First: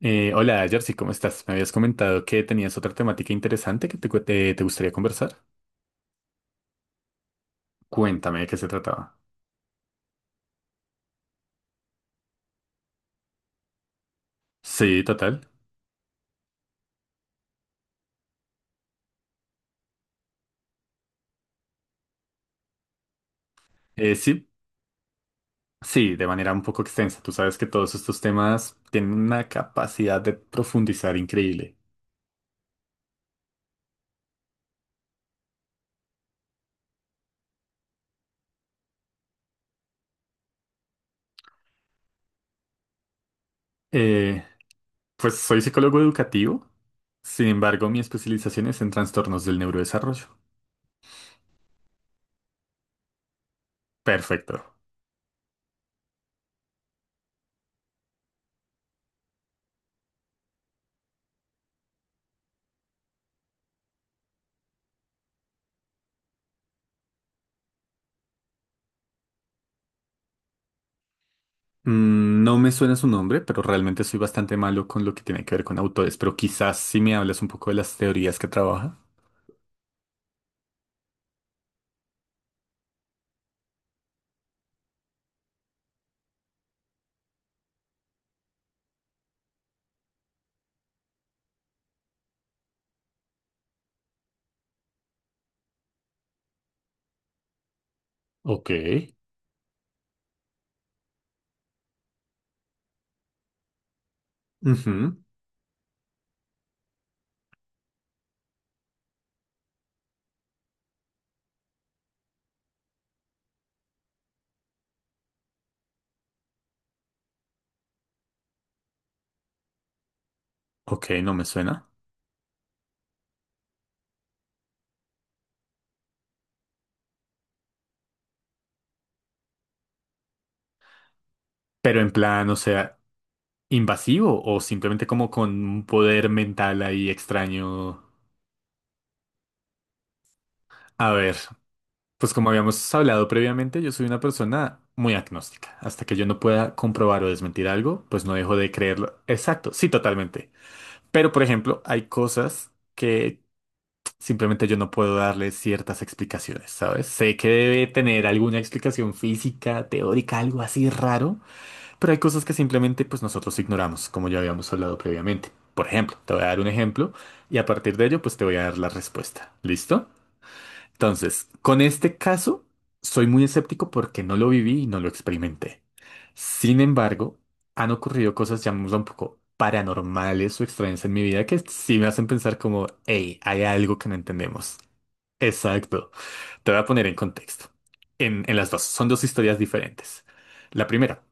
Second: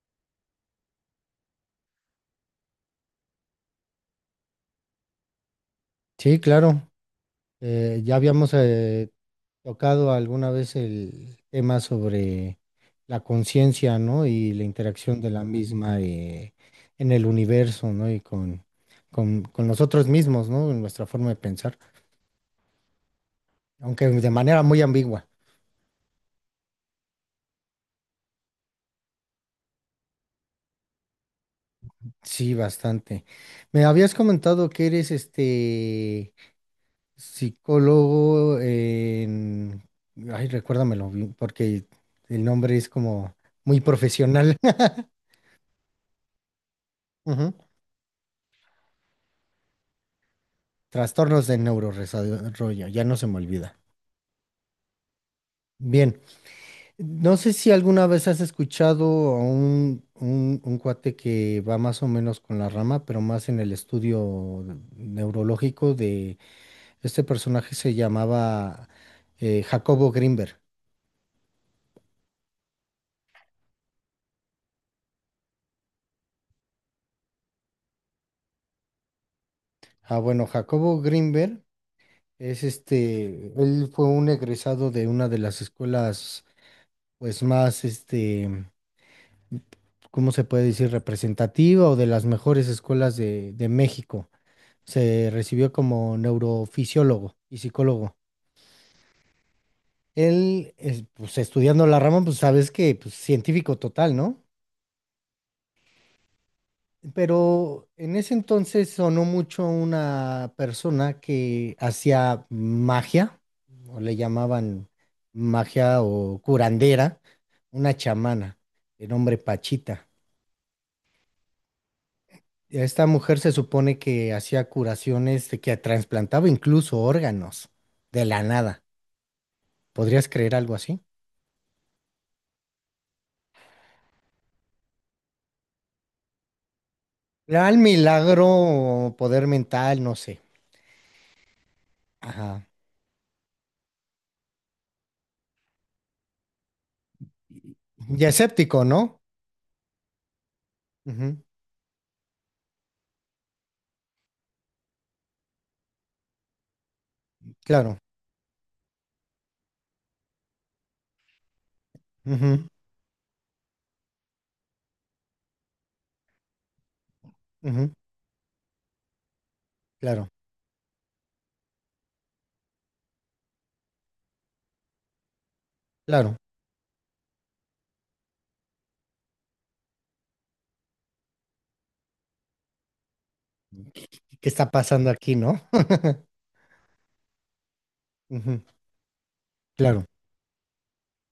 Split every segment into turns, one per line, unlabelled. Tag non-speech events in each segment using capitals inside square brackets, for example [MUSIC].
Hola, Jersey, ¿cómo estás? Me habías comentado que tenías otra temática interesante que te gustaría conversar.
Sí, claro. Eh, ya
Cuéntame de
habíamos
qué se trataba.
eh, tocado alguna vez el tema sobre la conciencia, ¿no? Y la
Sí,
interacción de la
total.
misma en el universo, ¿no? Y con nosotros mismos, ¿no? En nuestra forma de pensar, aunque de
Sí,
manera muy ambigua.
sí, de manera un poco extensa. Tú sabes que todos estos temas tienen una capacidad de profundizar increíble.
Sí, bastante. Me habías comentado que eres este psicólogo en... Ay, recuérdamelo, bien, porque el nombre es como muy
Eh,
profesional.
pues soy psicólogo educativo, sin
[LAUGHS]
embargo, mi especialización es en trastornos del neurodesarrollo.
Trastornos de neurodesarrollo, ya no se me olvida.
Perfecto.
Bien, no sé si alguna vez has escuchado a un cuate que va más o menos con la rama, pero más en el estudio neurológico de este personaje se llamaba Jacobo Grinberg.
No me suena su nombre, pero realmente soy bastante malo con lo que tiene que ver con autores, pero quizás si me hablas un poco de las teorías que trabaja.
Ah, bueno, Jacobo Grinberg es este, él fue un egresado de una de las escuelas, pues más este, ¿cómo se puede decir? Representativa o de las mejores escuelas de México. Se recibió como neurofisiólogo y psicólogo.
Ok.
Él, es, pues estudiando la rama, pues sabes que pues, científico total, ¿no?
Ujú.
Pero en ese entonces sonó mucho una persona que hacía magia, o le llamaban magia o curandera, una chamana, de nombre Pachita.
Ok, no me suena.
Esta mujer se supone que hacía curaciones, de que trasplantaba incluso órganos de la nada. ¿Podrías creer algo así?
Pero en plan, o sea, invasivo o simplemente como con un poder mental ahí
Real
extraño.
milagro, poder mental, no sé.
A ver, pues como
Ajá.
habíamos hablado previamente, yo soy una persona muy agnóstica. Hasta que yo no pueda comprobar o desmentir algo,
Y
pues no dejo de
escéptico,
creerlo.
¿no?
Exacto, sí, totalmente. Pero,
Ujú.
por ejemplo, hay cosas que simplemente yo no puedo darle ciertas explicaciones, ¿sabes? Sé que debe
Claro.
tener alguna explicación física, teórica, algo así raro. Pero hay cosas que
Ujú,
simplemente pues nosotros ignoramos, como ya habíamos hablado previamente. Por ejemplo, te voy a dar un ejemplo y a
ujú.
partir de ello pues te voy a dar la respuesta. ¿Listo?
Claro,
Entonces, con este caso soy muy escéptico porque no lo viví y no lo experimenté.
claro.
Sin embargo, han ocurrido cosas, llamémoslo un poco paranormales o extrañas en mi vida que sí me hacen pensar como, hey, hay algo que no
¿Qué está
entendemos.
pasando aquí, no?
Exacto.
[LAUGHS]
Te voy a poner en contexto. En
Ujú.
las dos, son dos historias
Claro.
diferentes. La primera,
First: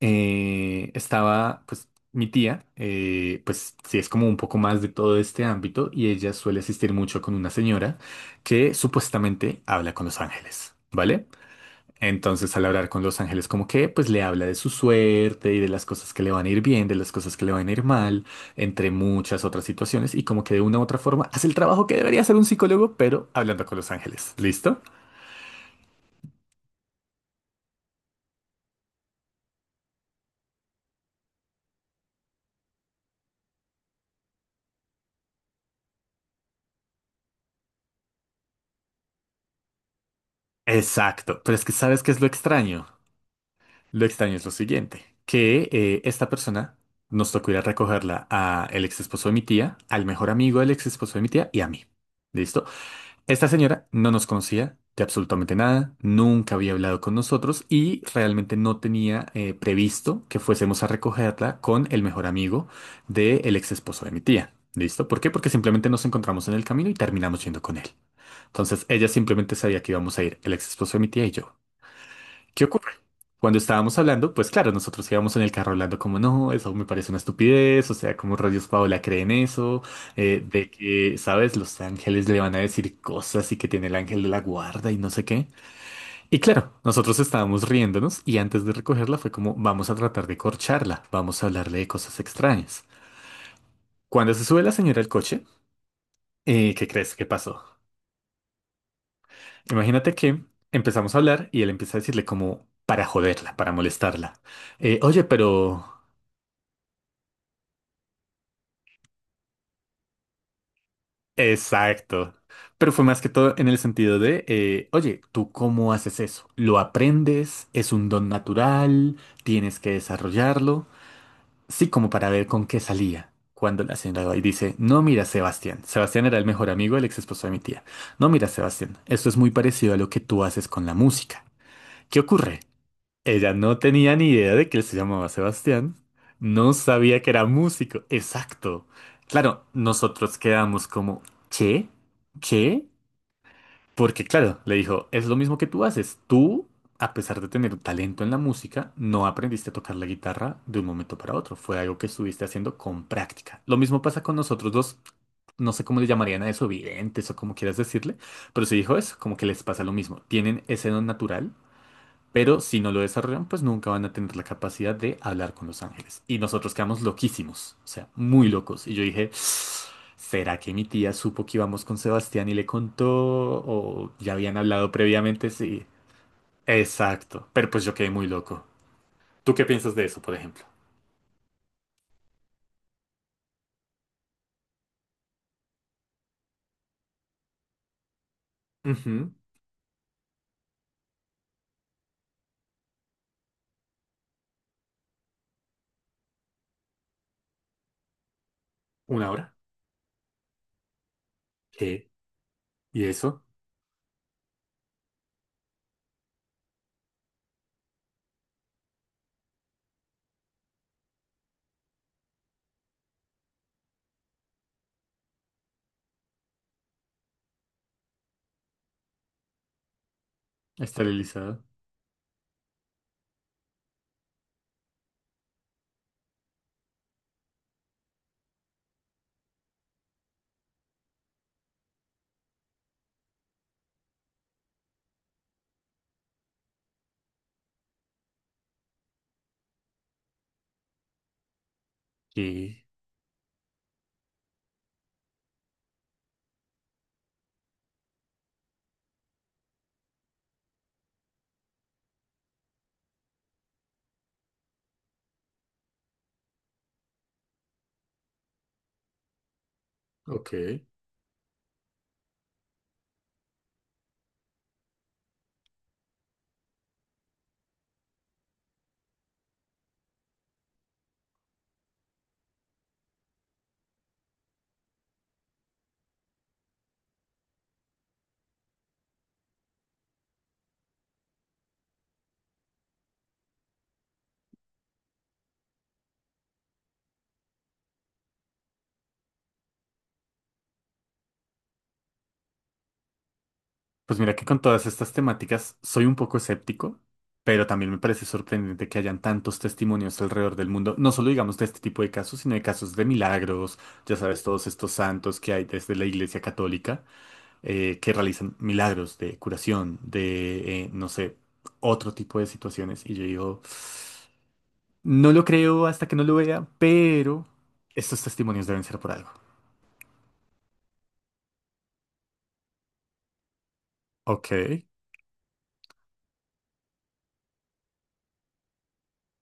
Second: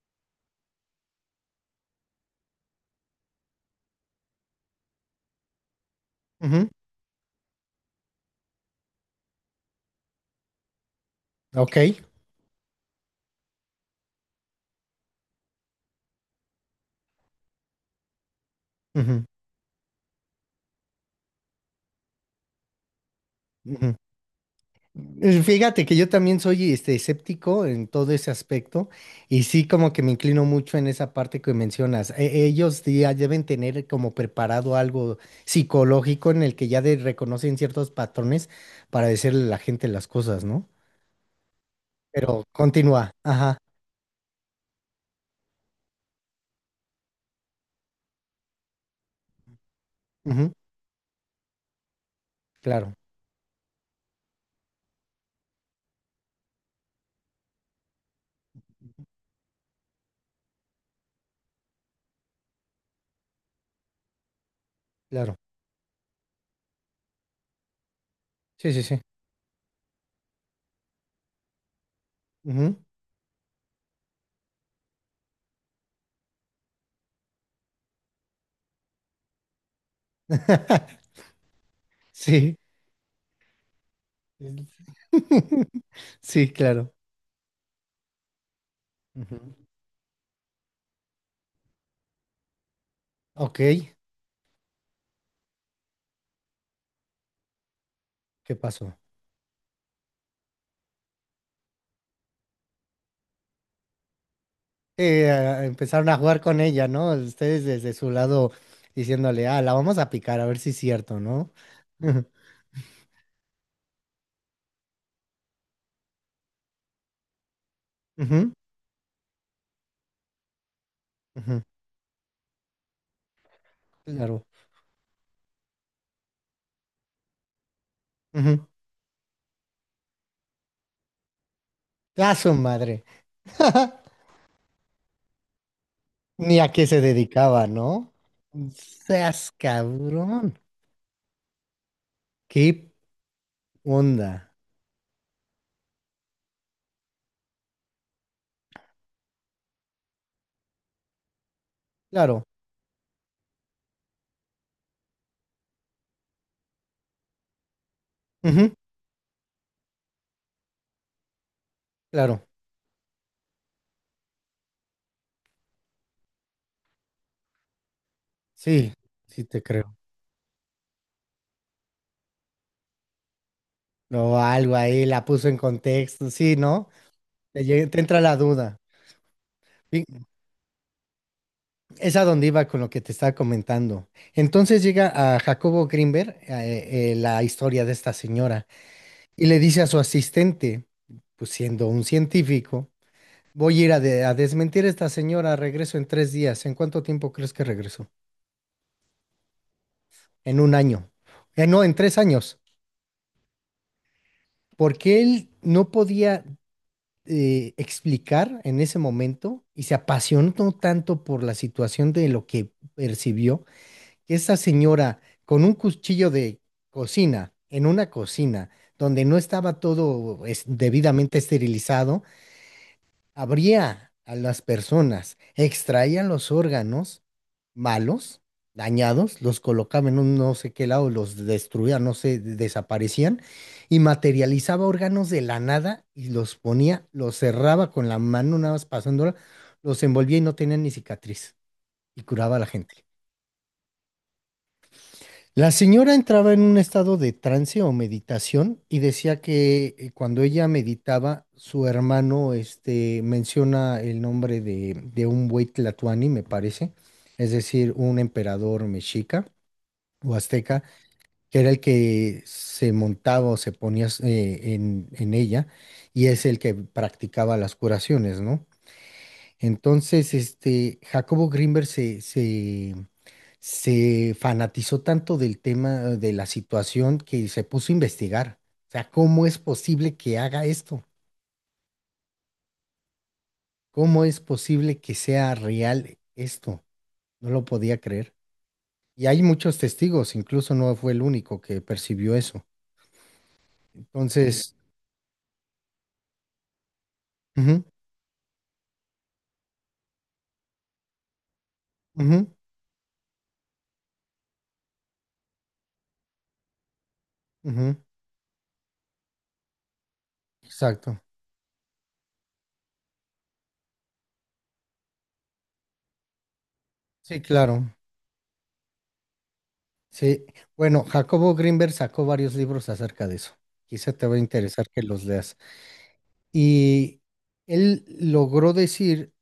estaba, pues, mi tía, pues, sí es como un poco más de todo este ámbito y ella suele
Ujú.
asistir mucho con una señora que supuestamente habla con los ángeles, ¿vale?
Ok.
Entonces, al hablar con los ángeles, como que, pues, le habla de su suerte y de las cosas que le van a ir bien, de las cosas que le van a ir mal, entre
Ujú,
muchas otras situaciones y como que de una u otra forma hace el trabajo que debería hacer un psicólogo, pero hablando con los
ujú.
ángeles, ¿listo?
Fíjate que yo también soy este, escéptico en todo ese aspecto y sí como que me inclino mucho en esa parte que mencionas. E- ellos sí ya deben tener como preparado algo psicológico en el que ya de- reconocen ciertos patrones para decirle a la gente las cosas, ¿no?
Exacto, pero es que ¿sabes qué es lo
Pero
extraño?
continúa. Ajá.
Lo extraño es lo siguiente, que esta persona nos tocó ir a recogerla a el ex esposo de mi tía, al mejor
Ujú.
amigo del ex esposo de mi tía y a mí. ¿Listo?
Claro,
Esta señora no nos conocía de absolutamente nada, nunca había hablado con nosotros y realmente no tenía previsto que fuésemos a recogerla con el mejor amigo del ex esposo de mi tía. ¿Listo? ¿Por qué?
claro.
Porque simplemente nos encontramos en el camino y terminamos yendo con él.
Sí, sí,
Entonces
sí.
ella simplemente sabía que íbamos a ir el ex esposo de mi tía y yo. ¿Qué
Ujú.
ocurre? Cuando estábamos hablando, pues claro, nosotros íbamos en el carro hablando como no, eso me parece una estupidez, o sea, como rayos Paola cree en eso, de
[LAUGHS]
que, ¿sabes? Los ángeles le van a
Sí.
decir cosas y que tiene el ángel de la guarda y
[LAUGHS]
no sé qué. Y
Sí,
claro,
claro.
nosotros estábamos riéndonos y antes de recogerla fue como
Ujú.
vamos a tratar de corcharla, vamos a hablarle de cosas extrañas.
Ok,
Cuando se sube la señora al coche, ¿qué crees que pasó?
¿qué pasó?
Imagínate que empezamos a hablar y él empieza a decirle como para joderla, para molestarla. Oye,
Eh, a-
pero...
empezaron a jugar con ella, ¿no? Ustedes desde su lado diciéndole, ah, la vamos a picar, a ver si es cierto, ¿no? [LAUGHS]
Exacto. Pero fue más que todo en el sentido de, oye, ¿tú cómo haces eso? ¿Lo aprendes? ¿Es un don
Ujú, ujú,
natural? ¿Tienes que desarrollarlo?
ujú,
Sí, como para ver con qué salía. Cuando la señora va y
claro.
dice, no, mira, Sebastián. Sebastián era el mejor amigo del ex esposo de mi tía. No, mira,
Ujú.
Sebastián, esto es muy parecido a lo que tú haces con la música. ¿Qué
A su
ocurre?
madre.
Ella no
[LAUGHS]
tenía ni idea de que él se llamaba Sebastián.
Ni a
No
qué se
sabía que era
dedicaba,
músico.
¿no?
Exacto.
Seas
Claro, nosotros
cabrón.
quedamos como, ¿qué? ¿Qué?
¿Qué
Porque
onda?
claro, le dijo, es lo mismo que tú haces. Tú, a pesar de tener talento en la música, no aprendiste a tocar la guitarra de un momento para otro. Fue algo que estuviste
Claro,
haciendo con práctica. Lo mismo pasa con nosotros dos. No sé cómo le llamarían a eso, videntes o como quieras decirle, pero se
ujú,
dijo eso, como que les pasa lo mismo. Tienen ese don natural
claro.
pero si no lo desarrollan, pues nunca van a tener la capacidad de hablar con los ángeles. Y nosotros quedamos loquísimos, o sea, muy locos. Y
Sí,
yo dije,
sí te creo.
¿será que mi tía supo que íbamos con Sebastián y le contó? ¿O ya
No,
habían
algo
hablado
ahí la puso
previamente?
en
Sí,
contexto, sí, ¿no?
exacto.
Te,
Pero pues
lle-
yo
te
quedé
entra
muy
la
loco.
duda.
¿Tú qué piensas de eso, por ejemplo?
Es a donde iba con lo que te estaba comentando. Entonces llega a Jacobo Greenberg la historia de esta señora
Ujú.
y le dice a su asistente, pues siendo un científico, voy a ir a, de- a desmentir a esta señora, regreso en tres días. ¿En cuánto tiempo crees que regresó?
¿Una hora?
En un año. No, en
¿Qué?
tres años.
¿Y eso?
Porque él no podía explicar en ese momento y se apasionó tanto por la situación de lo que percibió que esa señora con un cuchillo de cocina, en una cocina donde no estaba todo es-
¿Está
debidamente
realizado?
esterilizado, abría a las personas, extraía los órganos malos, dañados, los colocaba en un no sé qué lado, los destruía, no sé, de- desaparecían, y materializaba órganos de la nada y los ponía, los cerraba con la mano, nada más pasándola, los envolvía y no tenían ni cicatriz, y curaba a la
¿Y?
gente. La señora entraba en un estado de trance o meditación y decía que cuando ella meditaba, su hermano este, menciona el nombre de un buey tlatoani, me parece, es decir, un emperador mexica o
Ok.
azteca, que era el que se montaba o se ponía en ella y es el que practicaba las curaciones, ¿no? Entonces, este, Jacobo Grinberg se fanatizó tanto del tema de la situación que se puso a investigar. O sea, ¿cómo es posible que haga esto? ¿Cómo es posible que sea real esto? No lo podía creer. Y hay muchos testigos, incluso no fue el único que percibió eso.
Pues mira que con
Entonces,
todas estas temáticas soy un poco escéptico, pero
ujú,
también me parece sorprendente que hayan tantos testimonios alrededor del mundo, no solo digamos de este tipo de casos,
ujú,
sino de casos de milagros, ya sabes, todos estos santos que hay desde la Iglesia Católica
ujú,
que realizan milagros de curación, de, no
exacto.
sé, otro tipo de situaciones. Y yo digo, no lo creo hasta que no lo vea,
Sí,
pero
claro.
estos testimonios deben ser por algo.
Sí. Bueno, Jacobo Grinberg sacó varios libros acerca de eso. Quizá te va a
Ok,
interesar que los leas. Y él logró decir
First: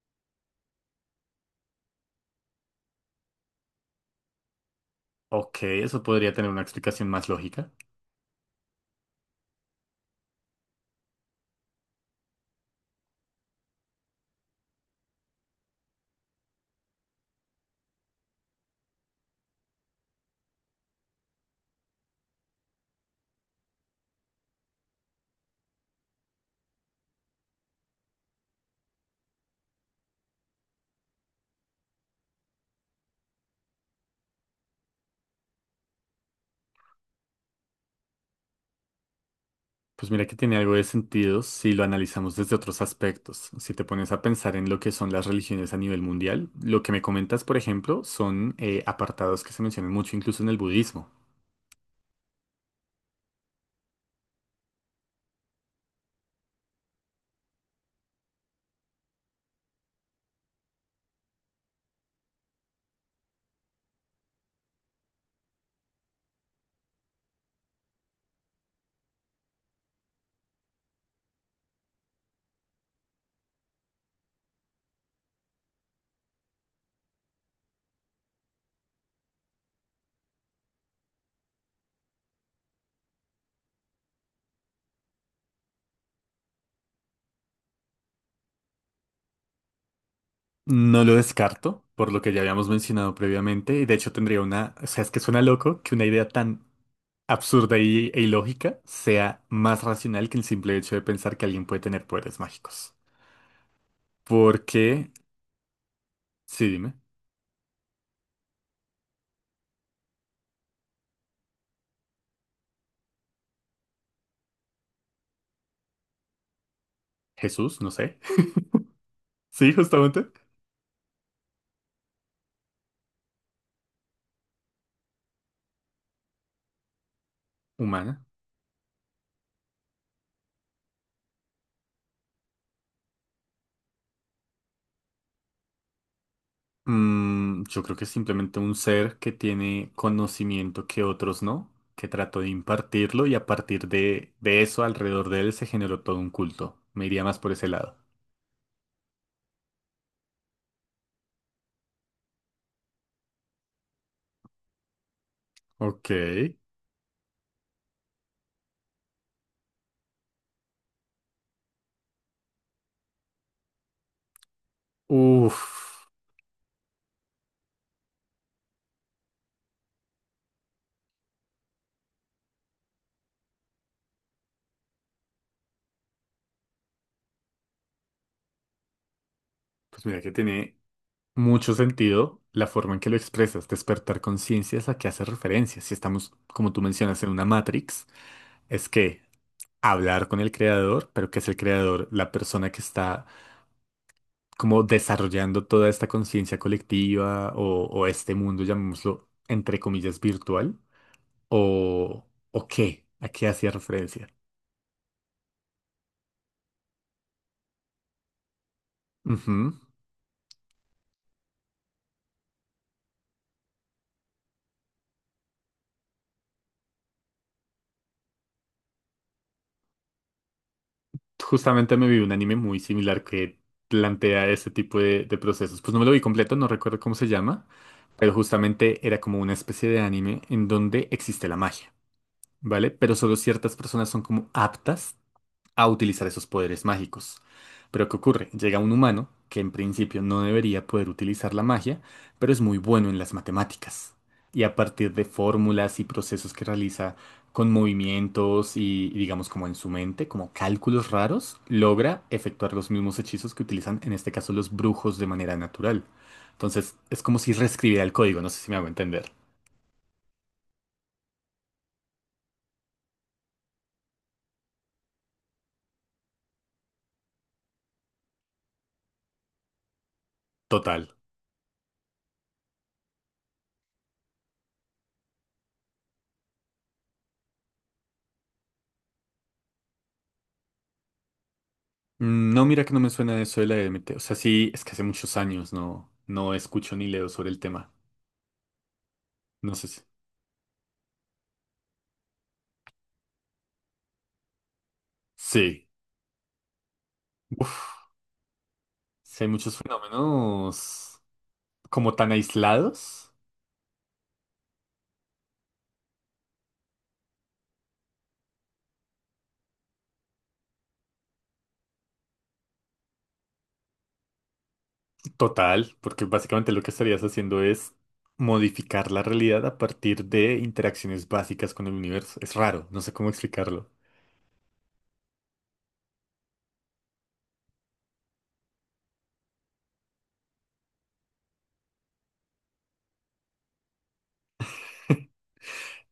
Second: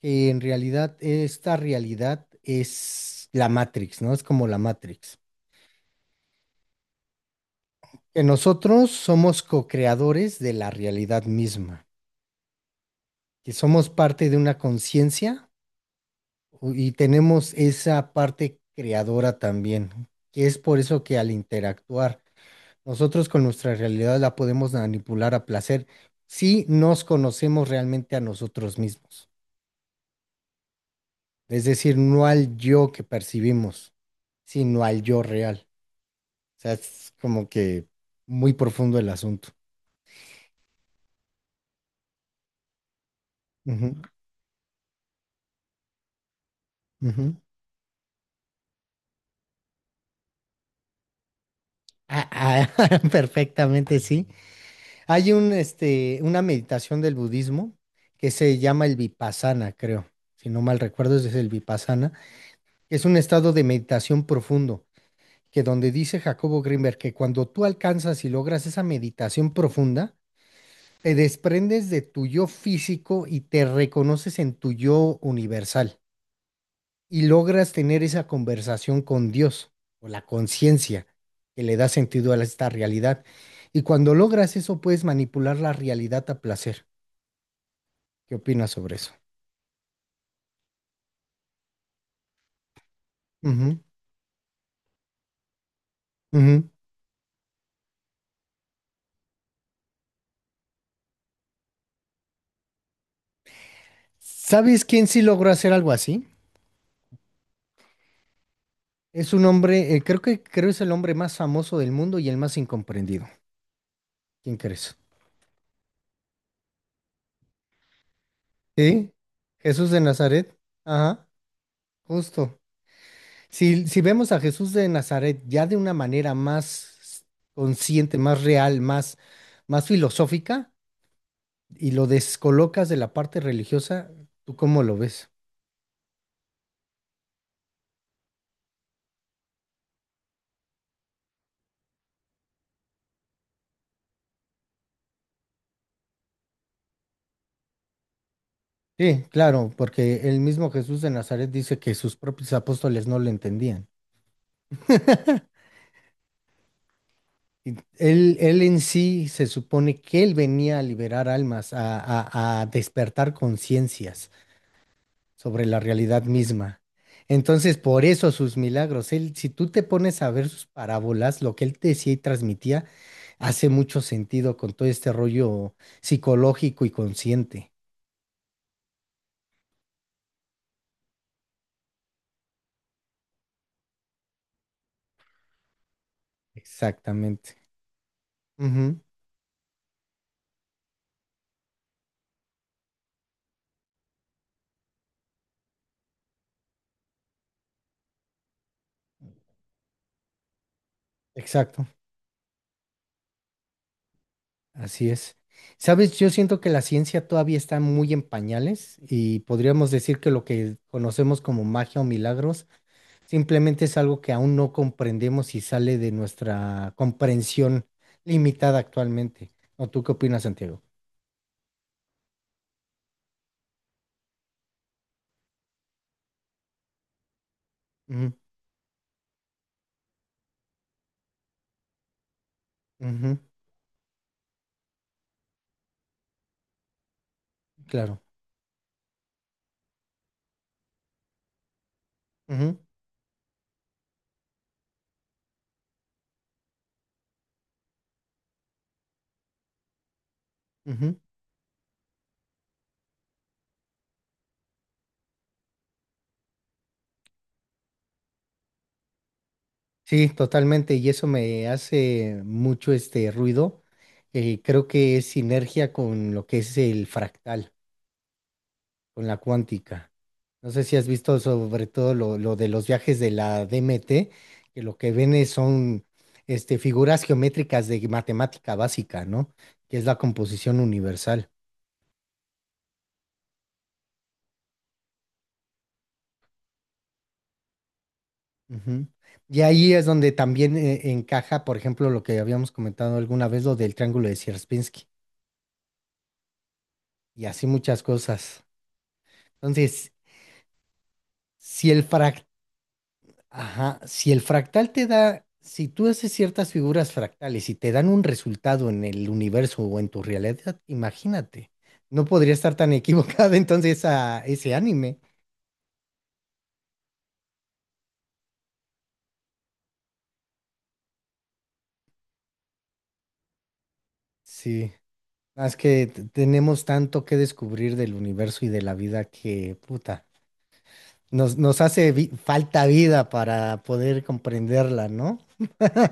que en realidad esta realidad es la Matrix, ¿no? Es como la Matrix.
ok, eso podría tener una explicación más lógica.
Que nosotros somos co-creadores de la realidad misma, que somos parte de una conciencia y tenemos esa parte creadora también, que es por eso que al interactuar nosotros con nuestra realidad la podemos manipular a placer si nos conocemos realmente a nosotros mismos. Es decir, no al yo que percibimos, sino al yo real. Sea, es como que muy profundo el asunto.
Pues mira que tiene algo de sentido si lo analizamos desde otros aspectos. Si te
Ujú,
pones a pensar en lo que son las religiones a nivel mundial, lo que me
ujú.
comentas, por ejemplo, son apartados que se mencionan mucho incluso en el budismo.
Ah, ah, [LAUGHS] perfectamente, sí. Hay un, este, una meditación del budismo que se llama el Vipassana, creo. Si no mal recuerdo, es el Vipassana. Es un estado de meditación profundo, que donde dice Jacobo Grimberg que cuando tú alcanzas y logras esa meditación profunda, te desprendes de tu yo físico y te reconoces en tu yo universal. Y logras tener esa conversación con Dios o la conciencia que le da sentido a esta realidad. Y cuando logras eso, puedes manipular la realidad a placer. ¿Qué opinas sobre eso?
No lo descarto, por lo que ya habíamos mencionado previamente,
Ujú,
y de hecho tendría una, o sea, es que suena loco que una idea tan
ujú.
absurda e ilógica sea más racional que el simple hecho de pensar que alguien puede tener poderes mágicos. Porque,
¿Sabes quién sí logró hacer algo así?
sí, dime,
Es un hombre, creo que creo es el hombre más famoso del mundo y el más incomprendido. ¿Quién crees?
Jesús, no sé.
Sí,
[LAUGHS] Sí,
Jesús de
justamente,
Nazaret. Ajá, justo. Si, si vemos a Jesús de Nazaret ya de una manera más consciente,
humana.
más real, más, más filosófica, y lo descolocas de la parte religiosa, ¿tú cómo lo ves?
Yo creo que es simplemente un ser que tiene conocimiento que otros no, que trató de impartirlo y a partir de eso alrededor de él se generó todo un culto. Me iría más por ese lado.
Sí, claro, porque el mismo Jesús de Nazaret dice que sus propios apóstoles no lo entendían.
Ok.
Y Él en sí se supone que él venía a liberar almas, a despertar conciencias
Uf.
sobre la realidad misma. Entonces, por eso sus milagros, él, si tú te pones a ver sus parábolas, lo que él decía y transmitía, hace mucho sentido con todo este rollo psicológico y consciente.
Pues mira que tiene mucho sentido la forma en que lo expresas. Despertar conciencia es a que hace referencia. Si estamos, como tú mencionas, en una
Exactamente.
Matrix, es
Ujú.
que hablar con el creador, pero que es el creador, la persona que está como desarrollando toda esta conciencia colectiva o este mundo, llamémoslo, entre comillas, ¿virtual?
Exacto,
¿O, o qué? ¿A qué hacía referencia?
así es. Sabes, yo siento que la ciencia todavía está muy en pañales y
Ujú.
podríamos decir que lo que conocemos como magia o milagros simplemente es algo que aún no comprendemos y sale de nuestra comprensión limitada actualmente. ¿O tú qué opinas, Santiago?
Justamente me vi un anime muy similar que plantea ese tipo de procesos. Pues no me lo vi completo, no recuerdo cómo se llama, pero
Ujú,
justamente era como una especie de anime en donde existe la magia, ¿vale? Pero solo
ujú,
ciertas personas son como aptas a utilizar esos poderes mágicos. Pero ¿qué
claro.
ocurre? Llega un humano que en principio no debería poder utilizar la magia, pero es muy
Ujú,
bueno en las matemáticas. Y a partir de fórmulas y procesos que realiza con movimientos y digamos como en su mente, como cálculos
ujú.
raros, logra efectuar los mismos hechizos que utilizan en este caso los brujos de manera natural. Entonces es como si reescribiera el código, no sé si me hago entender.
Sí, totalmente. Y eso me hace mucho este ruido. Creo que es sinergia con lo que es el fractal, con la cuántica. No sé si has
Total.
visto sobre todo lo de los viajes de la DMT, que lo que ven es- son este, figuras geométricas de matemática básica, ¿no? Que es la composición universal.
No, mira que no me suena eso de la DMT. O sea, sí, es que hace muchos años no escucho ni leo sobre el tema.
Ujú. Y
No sé
ahí
si...
es donde también encaja, por ejemplo, lo que habíamos comentado alguna vez, lo del triángulo de Sierpinski,
Sí.
y así muchas
Uf,
cosas.
sí hay muchos
Entonces,
fenómenos
si el...
como tan aislados.
Ajá, si el fractal te da, si tú haces ciertas figuras fractales y te dan un resultado en el universo o en tu realidad, imagínate, no podría estar tan equivocado [LAUGHS] entonces a ese anime.
Total, porque básicamente lo que estarías haciendo es modificar la realidad a partir de interacciones básicas con el universo. Es raro, no sé cómo explicarlo.
Sí, más que t- tenemos tanto que descubrir del universo y de la vida que, puta, nos hace vi- falta vida para poder comprenderla, ¿no?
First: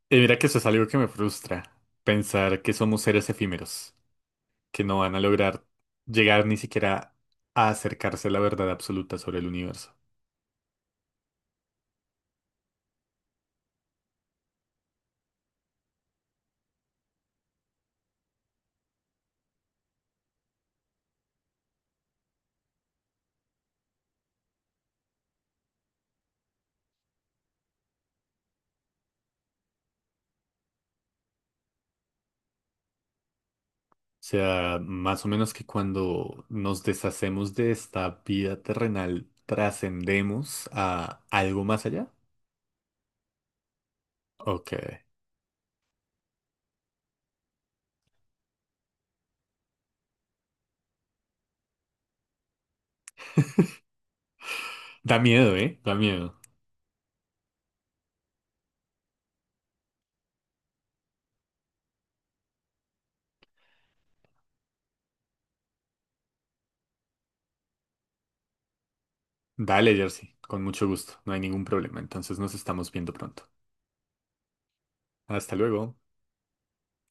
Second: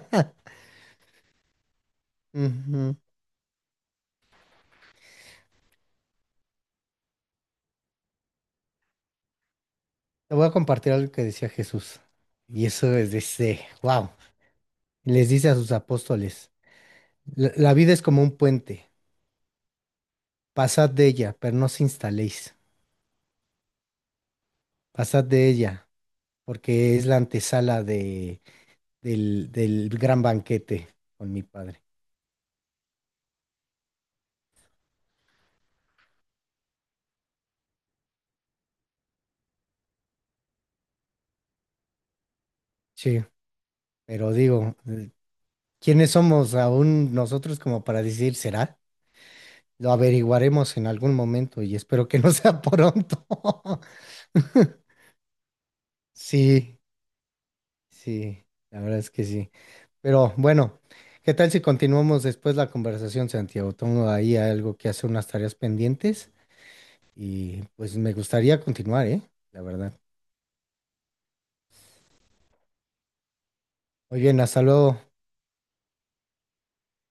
Y mira que eso es algo que me frustra, pensar que
Ujú.
somos seres efímeros. Que no van a lograr llegar ni siquiera a acercarse a la verdad absoluta sobre el universo.
Te voy a compartir algo que decía Jesús. Y eso es de, wow, les dice a sus apóstoles. La vida es como un puente. Pasad de ella, pero no os instaléis. Pasad de ella, porque es la antesala del gran banquete con mi padre.
O sea, más o menos que cuando nos deshacemos de esta vida terrenal, trascendemos a algo más allá.
Sí, pero
Ok.
digo, ¿quiénes somos aún nosotros como para decir será? Lo averiguaremos en algún momento y espero que no sea [LAUGHS] pronto. [LAUGHS]
Da miedo, ¿eh? Da miedo.
Sí, sí, la verdad es que sí. Pero bueno, ¿qué tal si continuamos después la conversación, Santiago? Tengo ahí algo que hacer, unas tareas pendientes y pues me gustaría continuar, ¿eh? La verdad.
Dale, Jersey, con mucho gusto. No hay ningún problema. Entonces nos estamos viendo pronto.
Muy bien, hasta luego.
Hasta luego.